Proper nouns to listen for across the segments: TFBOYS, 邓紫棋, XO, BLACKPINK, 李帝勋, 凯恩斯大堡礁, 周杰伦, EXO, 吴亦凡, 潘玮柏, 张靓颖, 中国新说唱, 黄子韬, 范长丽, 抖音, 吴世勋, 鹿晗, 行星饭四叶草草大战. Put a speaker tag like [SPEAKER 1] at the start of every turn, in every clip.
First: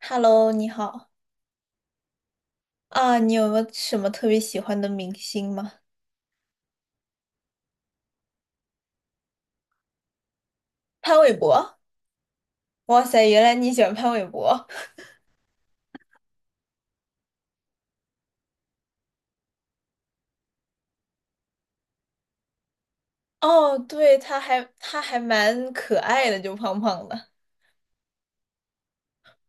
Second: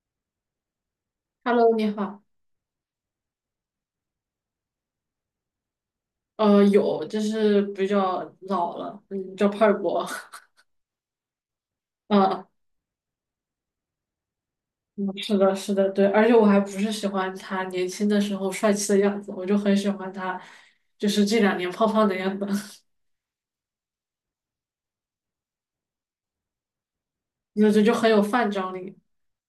[SPEAKER 1] Hello，你好
[SPEAKER 2] Hello，你好。
[SPEAKER 1] 啊，你有没有什么特别喜欢的明星吗？
[SPEAKER 2] 有，就是比较老了，嗯，叫派博。
[SPEAKER 1] 潘玮柏，
[SPEAKER 2] 啊，
[SPEAKER 1] 哇塞，原来你喜欢潘玮柏。
[SPEAKER 2] 嗯是的，是的，对。而且我还不是喜欢他年轻的时候帅气的样子，我就很喜欢他，就是这两年胖胖的样子，
[SPEAKER 1] 哦，对，他还蛮可爱的，就胖胖的。
[SPEAKER 2] 就很有范张力。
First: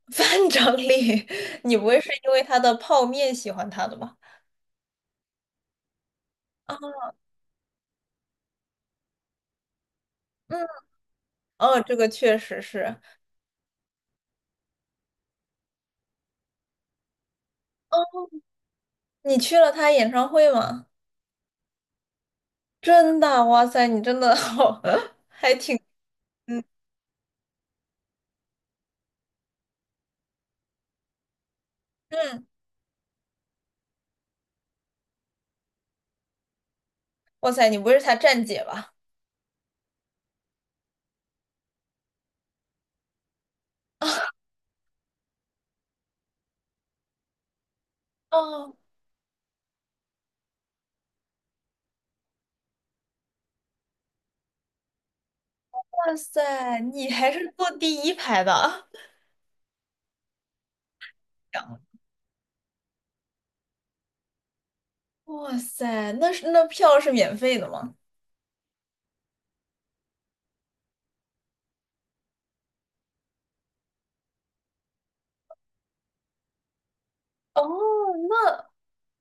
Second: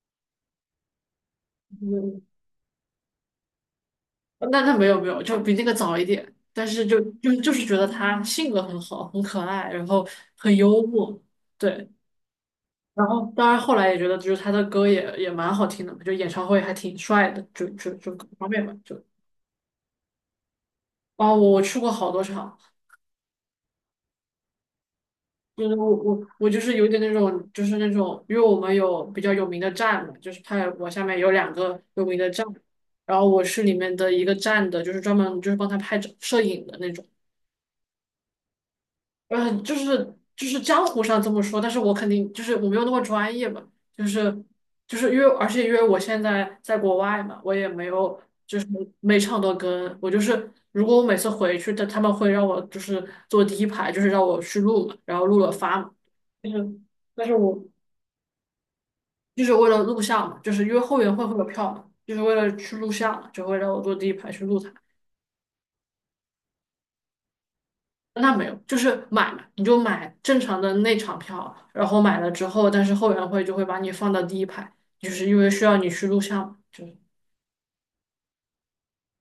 [SPEAKER 1] 范长丽，你不会是
[SPEAKER 2] 嗯，
[SPEAKER 1] 因为他的泡面喜欢他的吧？
[SPEAKER 2] 那没有没有，就比那个早一点。但
[SPEAKER 1] 啊，
[SPEAKER 2] 是就是觉得他性格很好，很可爱，然后很
[SPEAKER 1] 嗯，
[SPEAKER 2] 幽默，
[SPEAKER 1] 哦，
[SPEAKER 2] 对。
[SPEAKER 1] 这个确实是。
[SPEAKER 2] 然后当然后来也觉得，就是他的歌也蛮好听的嘛就演唱会还挺帅的，就各方面吧，就。
[SPEAKER 1] 你去了他演唱会吗？
[SPEAKER 2] 哦，我去过好多场，
[SPEAKER 1] 真的，哇塞，你真的好，还
[SPEAKER 2] 就
[SPEAKER 1] 挺，
[SPEAKER 2] 是我就
[SPEAKER 1] 嗯
[SPEAKER 2] 是有点那种，就是那种，因为我们有比较有名的站嘛，就是泰国下面有两个有名的
[SPEAKER 1] 嗯，
[SPEAKER 2] 站，然后我是里面的一个站的，就是专门就是帮他拍照摄影的那种。
[SPEAKER 1] 哇塞，你不会是他站姐吧？
[SPEAKER 2] 嗯，就是江湖上这么说，但是我肯定就是我没有那么专业嘛，就是就是因为而且因为我现在在国外嘛，我也没有就是
[SPEAKER 1] 哦，
[SPEAKER 2] 每场都跟，我就是如果我每次回去，他们会让我就是坐第一排，就是让我去录嘛，然后录了发嘛，
[SPEAKER 1] 哇
[SPEAKER 2] 就是
[SPEAKER 1] 塞，你
[SPEAKER 2] 但
[SPEAKER 1] 还
[SPEAKER 2] 是
[SPEAKER 1] 是
[SPEAKER 2] 我
[SPEAKER 1] 坐第一排的。
[SPEAKER 2] 就是为了录像嘛，就是因为后援会会有票嘛，
[SPEAKER 1] 样
[SPEAKER 2] 就是为了去录像嘛就会让我坐第一排去录它。
[SPEAKER 1] 哇塞，那是那票是免费的吗？
[SPEAKER 2] 那没有，就是买嘛，你就买正常的内场票，然后买了之后，但是后援会就会把你放到第一排，就是因为需要你去录像嘛就是
[SPEAKER 1] 哦，那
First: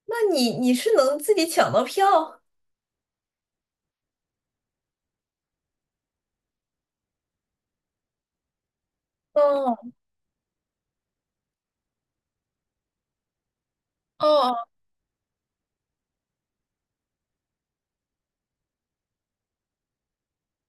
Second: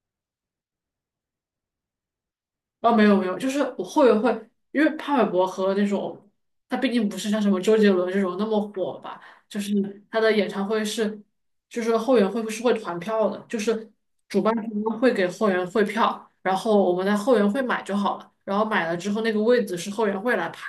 [SPEAKER 1] 那你是能自己抢到票？
[SPEAKER 2] 哦，没有没有，就是我后援会，因为潘玮柏和那种他毕竟不是像什么周杰伦这种那么火吧，就是
[SPEAKER 1] 哦
[SPEAKER 2] 他的演唱会是，就是后援会是会团票的，就是主办
[SPEAKER 1] 哦
[SPEAKER 2] 方会给后援会票，然后我们在后援会买就好了，然后买了之后那个位子是后援会来排，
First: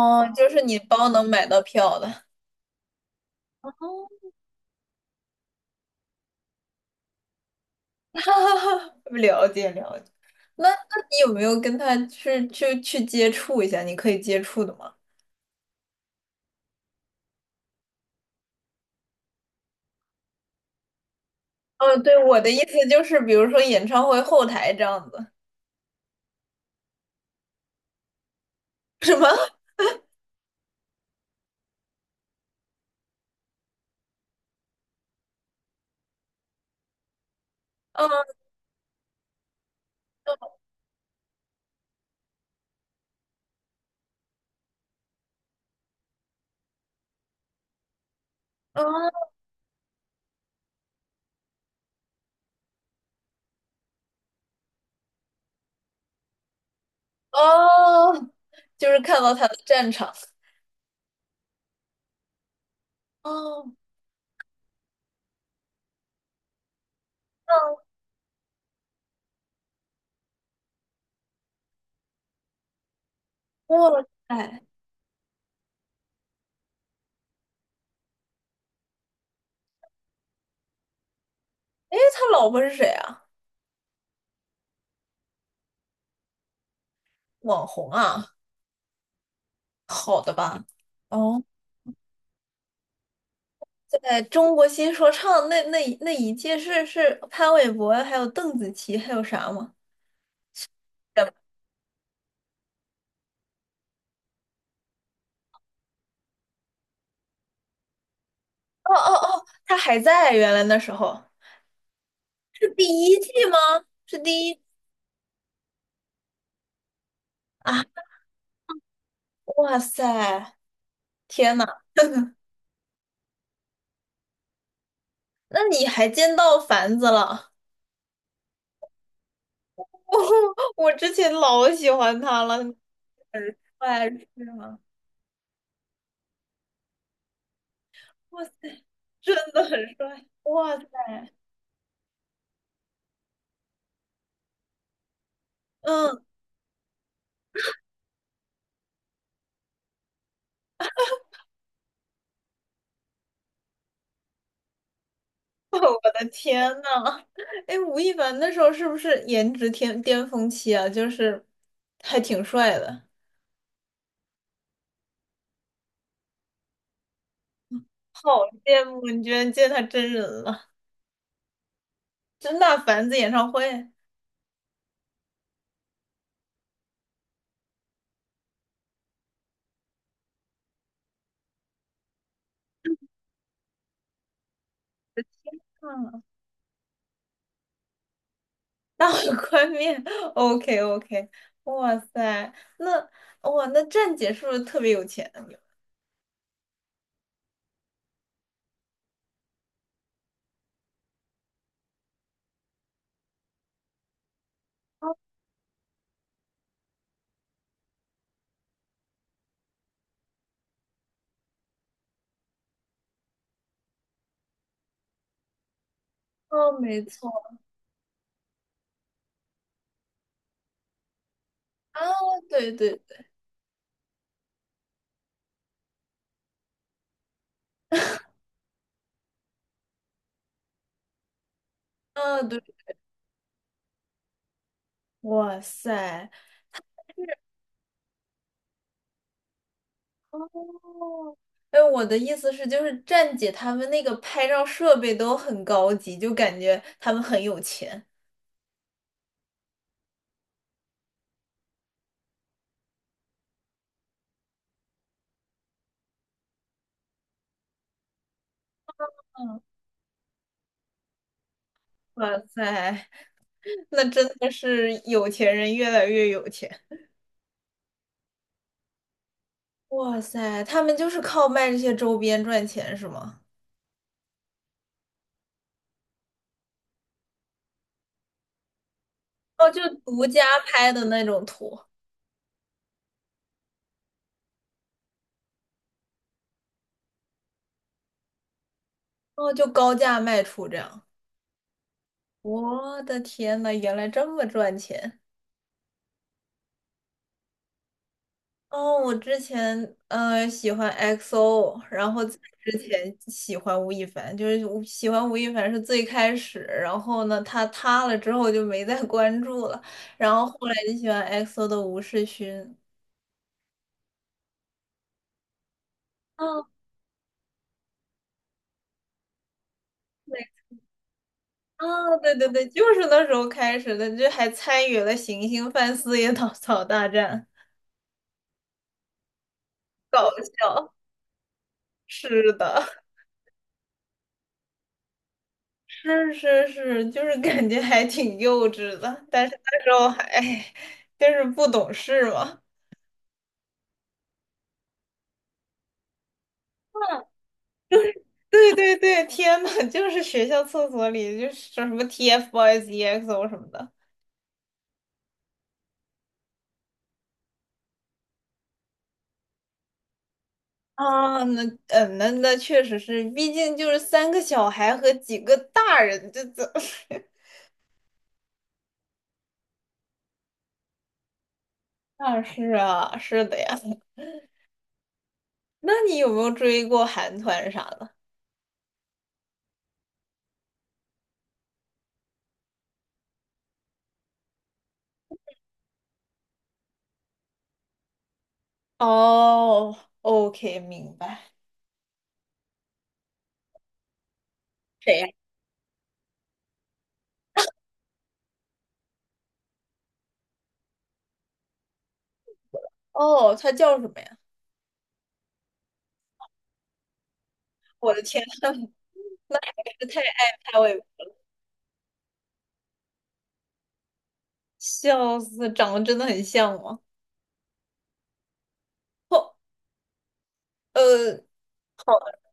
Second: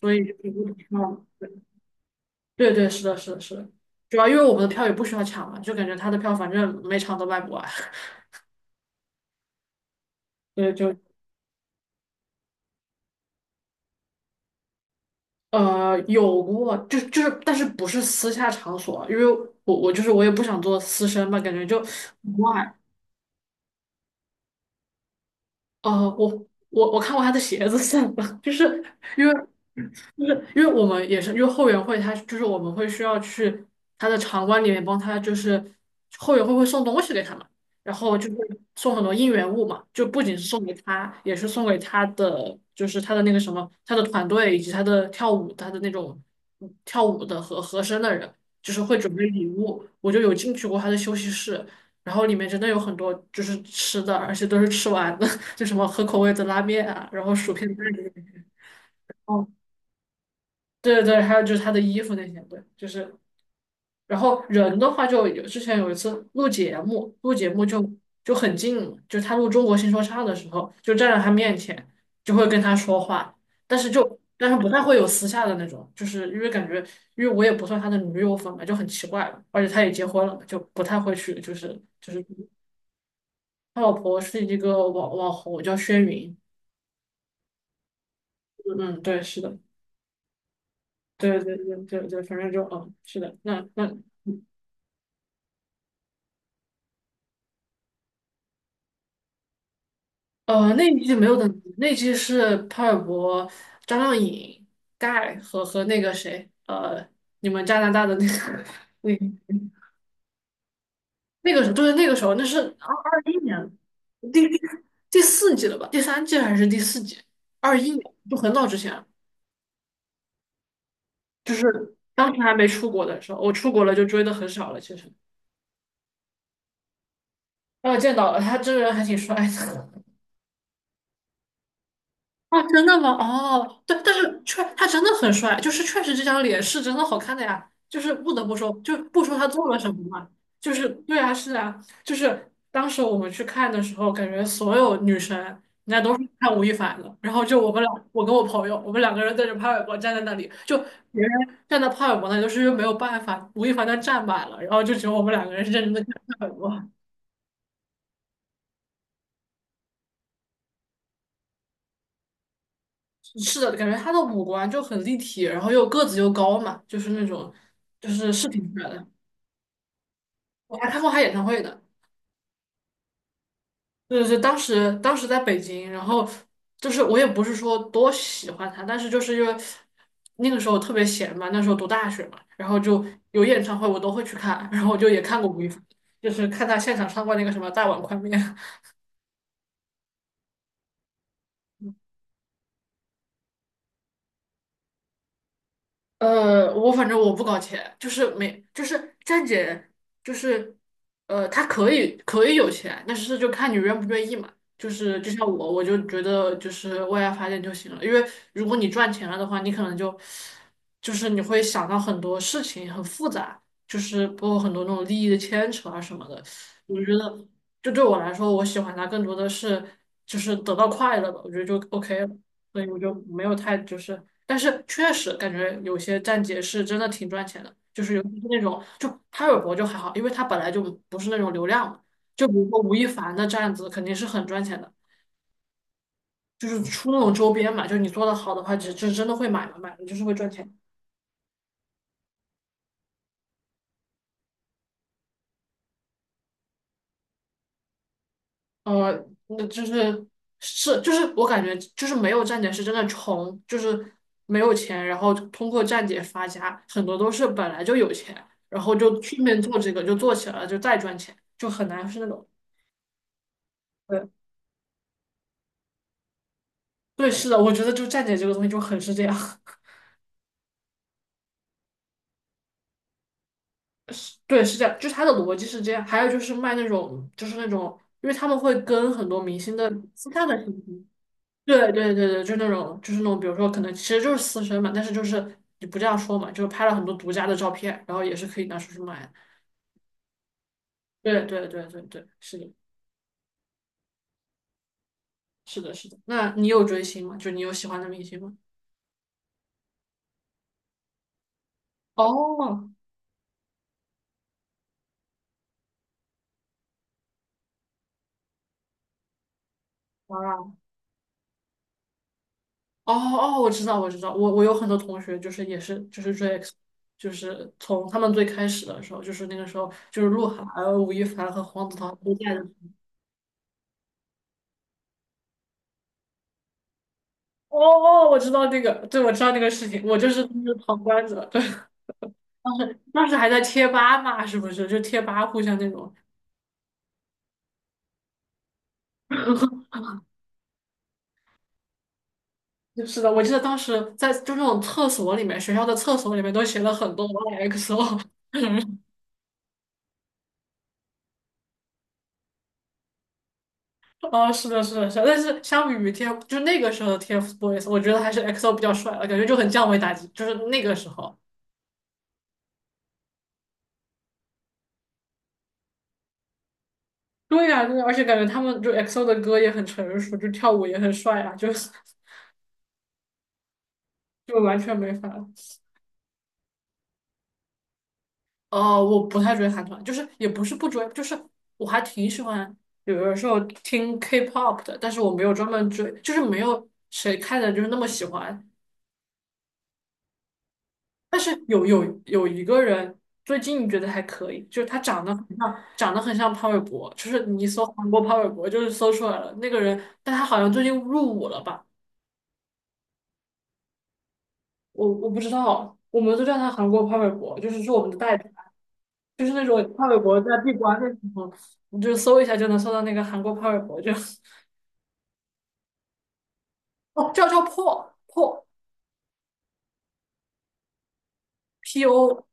[SPEAKER 2] 所以就
[SPEAKER 1] 就
[SPEAKER 2] 是
[SPEAKER 1] 是
[SPEAKER 2] 不同
[SPEAKER 1] 你包能
[SPEAKER 2] 票。
[SPEAKER 1] 买到票的。
[SPEAKER 2] 对对，是的，是的，是的，
[SPEAKER 1] 哦，
[SPEAKER 2] 主要因为我们的票也不需要抢嘛，就感觉他的票反正每场都卖不完，
[SPEAKER 1] 哈哈哈了解了解。那
[SPEAKER 2] 对，就
[SPEAKER 1] 那你有没有跟他去接触一下？你可以接触的吗？
[SPEAKER 2] 呃有过，就是，但是不是私下场所，因为我就是我也不想做私生嘛，感觉就
[SPEAKER 1] 哦，对，我
[SPEAKER 2] w
[SPEAKER 1] 的
[SPEAKER 2] h
[SPEAKER 1] 意
[SPEAKER 2] y
[SPEAKER 1] 思就是，比如说演唱会后台这样子，
[SPEAKER 2] 呃，我我看过他的鞋子算了，就是
[SPEAKER 1] 是
[SPEAKER 2] 因
[SPEAKER 1] 吗？
[SPEAKER 2] 为我们也是，因为后援会他就是我们会需要去他的场馆里面帮他，就是后援会会送东西给他们，然后就
[SPEAKER 1] 嗯
[SPEAKER 2] 会送很多应援物嘛，就不仅是送给他，也是送给他的，就是他的那个什么，他的团队以及他的跳舞，他的那种跳舞的和和声的人，就是会准备
[SPEAKER 1] 嗯
[SPEAKER 2] 礼物。我就有进去过他的休息室，然后里面真的有很多就是吃的，而且都是吃完的，就什么合口味的拉面啊，然后薯片蛋这
[SPEAKER 1] 哦，就是看到他
[SPEAKER 2] 哦。
[SPEAKER 1] 的战场。
[SPEAKER 2] 对对，还有就是他的衣服那些，对，就是，
[SPEAKER 1] 哦，
[SPEAKER 2] 然后人的话就有之前有一次录节目，录节目
[SPEAKER 1] 那
[SPEAKER 2] 就很近嘛，就他录《中国新说唱》的时候，就站在他面前，就会跟他说话，但是
[SPEAKER 1] 哇
[SPEAKER 2] 就但是
[SPEAKER 1] 塞，
[SPEAKER 2] 不太会有私下的那种，就是因为感觉，因为我也不算他的女友粉嘛，就很奇怪了，而且他也结婚了嘛，就不太会去，就是
[SPEAKER 1] 哎，
[SPEAKER 2] 就是
[SPEAKER 1] 他老婆是谁啊？
[SPEAKER 2] 他老婆是一个网红叫轩云，
[SPEAKER 1] 网红啊？
[SPEAKER 2] 嗯嗯，对，是的，
[SPEAKER 1] 好的吧？
[SPEAKER 2] 对
[SPEAKER 1] 哦，
[SPEAKER 2] 对对对对，反正就嗯，是的，那
[SPEAKER 1] 在中国新说唱那一届是潘玮柏，还有邓紫棋，还有啥吗？
[SPEAKER 2] 那一季没有邓紫棋，那一季是潘玮柏、张靓颖、盖和那个谁，你们加拿大的那个，
[SPEAKER 1] 哦哦哦，
[SPEAKER 2] 那
[SPEAKER 1] 他还在，原来那时候
[SPEAKER 2] 那个时候对，那个时候那是
[SPEAKER 1] 是第
[SPEAKER 2] 二
[SPEAKER 1] 一
[SPEAKER 2] 二
[SPEAKER 1] 季
[SPEAKER 2] 一年，
[SPEAKER 1] 吗？是第
[SPEAKER 2] 第
[SPEAKER 1] 一
[SPEAKER 2] 第第四季了吧？第三季还是第四季？二
[SPEAKER 1] 啊！
[SPEAKER 2] 一年就很早之前了
[SPEAKER 1] 哇塞，
[SPEAKER 2] 就
[SPEAKER 1] 天呐，
[SPEAKER 2] 是当时还没出国的时候，我出国了就追的很少了。其实，
[SPEAKER 1] 那你还见到凡子了？
[SPEAKER 2] 啊，见到了他真人还挺帅的。
[SPEAKER 1] 我我之前老喜欢他了，
[SPEAKER 2] 啊，真的吗？
[SPEAKER 1] 很
[SPEAKER 2] 哦，对，
[SPEAKER 1] 帅
[SPEAKER 2] 但是
[SPEAKER 1] 是
[SPEAKER 2] 确
[SPEAKER 1] 吗？
[SPEAKER 2] 他真的很帅，就是确实这张脸是真的好看的呀，就是不
[SPEAKER 1] 哇
[SPEAKER 2] 得
[SPEAKER 1] 塞，
[SPEAKER 2] 不说，就不
[SPEAKER 1] 真
[SPEAKER 2] 说他
[SPEAKER 1] 的
[SPEAKER 2] 做
[SPEAKER 1] 很
[SPEAKER 2] 了什么
[SPEAKER 1] 帅，
[SPEAKER 2] 嘛，就
[SPEAKER 1] 哇塞，
[SPEAKER 2] 是对啊，是啊，就是当时我们去看的时候，感觉所有女生人家都
[SPEAKER 1] 嗯。
[SPEAKER 2] 是看吴亦凡的，然后就我们俩，我跟我朋友，我们两个人对着潘玮柏站在那里，就别人站在潘玮柏那里，就是因为没有办法，吴亦凡他站满了，然后就只有我们两个人是认真的看
[SPEAKER 1] 的
[SPEAKER 2] 潘玮
[SPEAKER 1] 天
[SPEAKER 2] 柏。
[SPEAKER 1] 呐，哎，吴亦凡那时候是不是颜值天巅峰期啊？就是还挺帅的，
[SPEAKER 2] 是的，感觉他的五官就很立体，然后又个子又高嘛，就是那种就是
[SPEAKER 1] 好
[SPEAKER 2] 是挺出
[SPEAKER 1] 羡
[SPEAKER 2] 来
[SPEAKER 1] 慕
[SPEAKER 2] 的。
[SPEAKER 1] 你居然见他真人了，
[SPEAKER 2] 我还看过他演唱会的，
[SPEAKER 1] 真大凡子演唱会，
[SPEAKER 2] 就是当时在北京，然后就是我也不是说多喜欢他，但是就是因为那个时候特别闲嘛，那时候读大学嘛，然后就有演唱会我都会去看，然后我就也看过吴亦凡，
[SPEAKER 1] 嗯，
[SPEAKER 2] 就是看他现场唱过那个什么《大碗宽面》
[SPEAKER 1] 大碗宽面，OK OK，哇塞，那哇那站姐是不是特别有钱？
[SPEAKER 2] 我反正我不搞钱，就是没，就是站姐，就是，她可以可以有钱，但是就看你愿不愿意嘛。就是就像我，我就觉得就是为爱发电就行了，因为如果你赚钱了的话，你可能就就是你会想到很多事情很复杂，就是包括很多那种利益的牵扯啊什么的。
[SPEAKER 1] 哦，
[SPEAKER 2] 我
[SPEAKER 1] 没
[SPEAKER 2] 觉
[SPEAKER 1] 错
[SPEAKER 2] 得就对我来说，我喜欢它更多的是就是得到快乐吧，我觉得就
[SPEAKER 1] 啊，
[SPEAKER 2] OK 了。
[SPEAKER 1] 对
[SPEAKER 2] 所以
[SPEAKER 1] 对
[SPEAKER 2] 我就
[SPEAKER 1] 对，
[SPEAKER 2] 没有太就是，但是确实感觉有些站姐是真的挺赚钱的，就是尤其是那种就潘玮柏就还好，因为他本来就不是那种流量嘛，
[SPEAKER 1] 啊
[SPEAKER 2] 就比
[SPEAKER 1] 对，
[SPEAKER 2] 如说吴亦凡的站子肯定是很赚钱的，
[SPEAKER 1] 哇塞，
[SPEAKER 2] 就是出那种周边嘛，就你做的好的话，就真的会买嘛，买了就是会赚钱。
[SPEAKER 1] 哦，哎，我的意思是，就是站姐他们那个拍照设备都很高级，就感觉他们很有钱。
[SPEAKER 2] 那就是是就是我感觉就是没有站姐是真的穷，就是没有钱，然后通过站姐发家，很多都是本来就有钱，然后就顺
[SPEAKER 1] 嗯，
[SPEAKER 2] 便做这个就做起来了，就再赚钱，就很难是那
[SPEAKER 1] 哇
[SPEAKER 2] 种。
[SPEAKER 1] 塞，那真
[SPEAKER 2] 对，
[SPEAKER 1] 的是有钱人越来越有钱。
[SPEAKER 2] 对，是的，我觉得就站姐这个东西就很是这样，
[SPEAKER 1] 哇塞，他们就是靠卖这些周边赚钱是吗？
[SPEAKER 2] 对，是这样，就是它的逻辑是这样。还有就是卖那种就是那种，因为他们会跟很多明
[SPEAKER 1] 哦，
[SPEAKER 2] 星
[SPEAKER 1] 就
[SPEAKER 2] 的
[SPEAKER 1] 独
[SPEAKER 2] 私
[SPEAKER 1] 家
[SPEAKER 2] 下的信
[SPEAKER 1] 拍的
[SPEAKER 2] 息
[SPEAKER 1] 那种图，
[SPEAKER 2] 对对对对，就那种就是那种，比如说可能其实就是私生嘛，但是就是你不这样说嘛，就是拍了很多独家的照片，然后也是可以拿出去卖。
[SPEAKER 1] 哦，就高价卖出这样。
[SPEAKER 2] 对对对对对，是的，
[SPEAKER 1] 我的天呐，原来这么赚钱！
[SPEAKER 2] 是的，是的。那你有追星吗？就你有喜欢的明星吗？
[SPEAKER 1] 哦，我之前喜欢 XO，然后在之
[SPEAKER 2] 哦，
[SPEAKER 1] 前喜欢吴亦凡，就是喜欢吴亦凡是最开始，然后呢他塌了之后就没再关注了，然后后来
[SPEAKER 2] 啊，
[SPEAKER 1] 就喜欢 XO 的吴世勋。
[SPEAKER 2] 哦哦，我知道我知道，我有很多同学就是也是就是追
[SPEAKER 1] 哦，
[SPEAKER 2] X，就是从他们最开始的时候，就是那个时候就是
[SPEAKER 1] 对，
[SPEAKER 2] 鹿晗、有吴亦凡和黄子韬
[SPEAKER 1] 哦，
[SPEAKER 2] 都
[SPEAKER 1] 对对
[SPEAKER 2] 在的。
[SPEAKER 1] 对，就是那时候开始的，就还参与了《行星饭四叶草草大战》，
[SPEAKER 2] 哦哦，我知道那个，对，我知道那个事情，我就
[SPEAKER 1] 搞
[SPEAKER 2] 是就是
[SPEAKER 1] 笑。
[SPEAKER 2] 旁观者。对
[SPEAKER 1] 是
[SPEAKER 2] 当
[SPEAKER 1] 的，
[SPEAKER 2] 时当时还在贴吧嘛，是不是？就贴吧互相那种。
[SPEAKER 1] 是是是，就是感觉还挺幼稚的，但是那时候还，哎就是不懂事嘛。
[SPEAKER 2] 就是的，我记得当时在就那种厕所里面，学校的厕所里面都写了很多 YXO。
[SPEAKER 1] 对对 对，天呐，就是学校厕所里就是说什么 TFBOYS、EXO 什么的
[SPEAKER 2] 哦，是的，是的，是的。但是相比于 TF，就那个时候的 TFBOYS，我觉得还是 XO 比较帅了，感觉就很降维打击。就是那个时候，
[SPEAKER 1] 啊，那嗯，那确实是，毕竟就是三个小孩和几个大人，这
[SPEAKER 2] 对呀、对呀，而且感觉他们就 XO 的歌也很成熟，就跳舞也很帅啊，就是
[SPEAKER 1] 啊是啊是的呀。
[SPEAKER 2] 就完全没法。
[SPEAKER 1] 那你有没有追过韩团啥的？
[SPEAKER 2] 哦，我不太追韩团，就是也不是不追，就是我还挺喜欢，有的时候听 K-pop 的，但是我没有专门追，就是没有谁看的就是那么喜欢。
[SPEAKER 1] 哦，OK，明
[SPEAKER 2] 但
[SPEAKER 1] 白。
[SPEAKER 2] 是有有一个人最近觉得还可以，就是他
[SPEAKER 1] 谁
[SPEAKER 2] 长
[SPEAKER 1] 呀？
[SPEAKER 2] 得很像，长得很像潘玮柏，就是你一搜韩国潘玮柏就是搜出来了那个人，但他好像最近入伍了吧？
[SPEAKER 1] 哦，他叫什么呀？
[SPEAKER 2] 我不知道，我们都叫他韩国潘玮柏，就是是我们
[SPEAKER 1] 我
[SPEAKER 2] 的
[SPEAKER 1] 的
[SPEAKER 2] 代
[SPEAKER 1] 天
[SPEAKER 2] 表，
[SPEAKER 1] 呐，
[SPEAKER 2] 就是
[SPEAKER 1] 那
[SPEAKER 2] 那
[SPEAKER 1] 还
[SPEAKER 2] 种
[SPEAKER 1] 是
[SPEAKER 2] 潘玮
[SPEAKER 1] 太
[SPEAKER 2] 柏在
[SPEAKER 1] 爱
[SPEAKER 2] 闭
[SPEAKER 1] 拍我，
[SPEAKER 2] 关的时候，你就搜一下就能搜到那个韩国潘玮柏就。
[SPEAKER 1] 笑死，长得真的很像吗？
[SPEAKER 2] 哦，叫破破
[SPEAKER 1] 哦，
[SPEAKER 2] P
[SPEAKER 1] P 好
[SPEAKER 2] O，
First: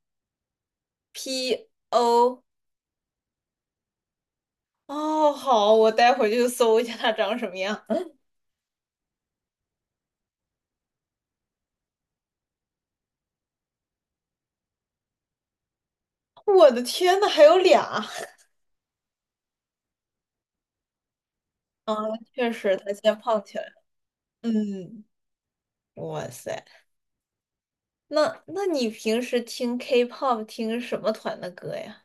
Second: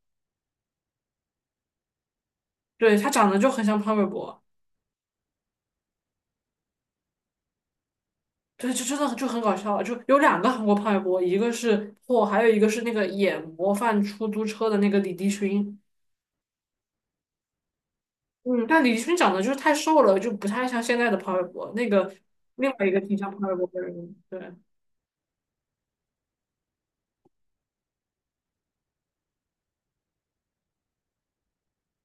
[SPEAKER 1] ，P O。
[SPEAKER 2] 对，他长得就很像潘玮柏，
[SPEAKER 1] 哦，好，我待会儿就搜一下他长什么样。
[SPEAKER 2] 对，就真的就很搞笑，就有两个韩国潘玮柏，一个是破，还有一个是那个演模范出租车的那个李帝勋，
[SPEAKER 1] 我的天呐，还有俩！
[SPEAKER 2] 嗯，但李帝勋长得就是太瘦了，就不太像现在的潘玮柏，那
[SPEAKER 1] 啊！
[SPEAKER 2] 个
[SPEAKER 1] 确
[SPEAKER 2] 另
[SPEAKER 1] 实，他
[SPEAKER 2] 外一
[SPEAKER 1] 现
[SPEAKER 2] 个
[SPEAKER 1] 在
[SPEAKER 2] 挺像潘
[SPEAKER 1] 胖
[SPEAKER 2] 玮
[SPEAKER 1] 起来
[SPEAKER 2] 柏的
[SPEAKER 1] 了。
[SPEAKER 2] 人，对，
[SPEAKER 1] 嗯，哇塞，那你平时听 K-pop 听什么团的歌呀？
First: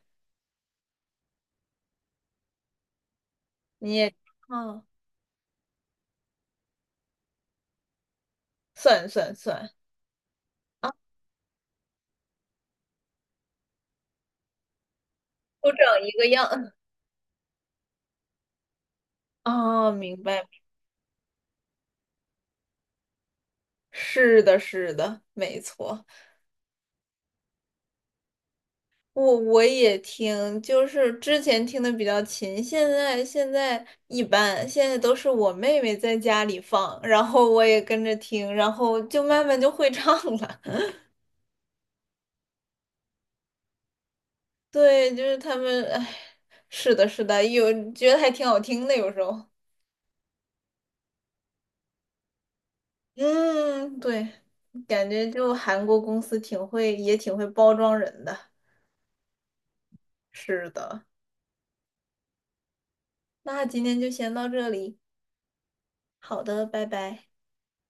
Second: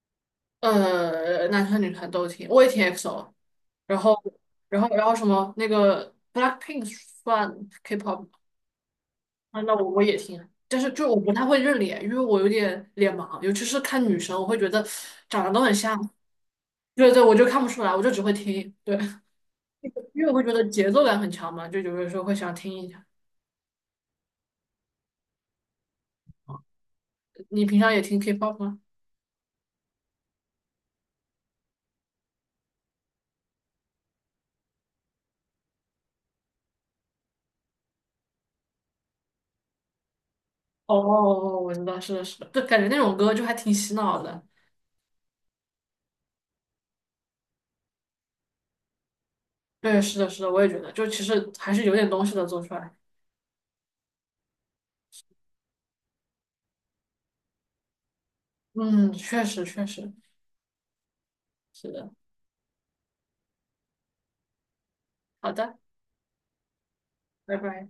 [SPEAKER 2] 男团女团都挺，我也挺 EXO，
[SPEAKER 1] 你
[SPEAKER 2] 然
[SPEAKER 1] 也
[SPEAKER 2] 后然
[SPEAKER 1] 啊，
[SPEAKER 2] 后然后什么那个 BLACKPINK 算 K-pop
[SPEAKER 1] 算算
[SPEAKER 2] 啊，
[SPEAKER 1] 算
[SPEAKER 2] 那我也听，但是
[SPEAKER 1] 啊，
[SPEAKER 2] 就我不太会认脸，因为我有点脸盲，尤其是看女生，我会觉得长得都
[SPEAKER 1] 都
[SPEAKER 2] 很
[SPEAKER 1] 长
[SPEAKER 2] 像。
[SPEAKER 1] 一个样
[SPEAKER 2] 对对，我就看不出来，我就只会听。对，
[SPEAKER 1] 啊 明
[SPEAKER 2] 因为我会
[SPEAKER 1] 白。
[SPEAKER 2] 觉得节奏感很强嘛，就有的时候会想听一下。
[SPEAKER 1] 是的，是的，没错。
[SPEAKER 2] 你平常也听 K-pop 吗？
[SPEAKER 1] 我也听，就是之前听的比较勤，现在一般，现在都是我妹妹在家里放，然后我也跟着听，然后就慢慢就会唱了。
[SPEAKER 2] 哦哦哦，我知道，是的，是的，就感觉那种歌就还挺洗脑的。
[SPEAKER 1] 对，就是他们，哎，是的，是的，有觉得还挺好听的，有时候。
[SPEAKER 2] 对，是的，是的，我也觉得，就其实还是有点东西的做出来。
[SPEAKER 1] 嗯，对，感觉就韩国公司挺会，也挺会包装人的。
[SPEAKER 2] 嗯，确实，确实，
[SPEAKER 1] 是的，
[SPEAKER 2] 是的。
[SPEAKER 1] 那今天就先到这里，
[SPEAKER 2] 好的，
[SPEAKER 1] 好的，拜拜。
[SPEAKER 2] 拜拜。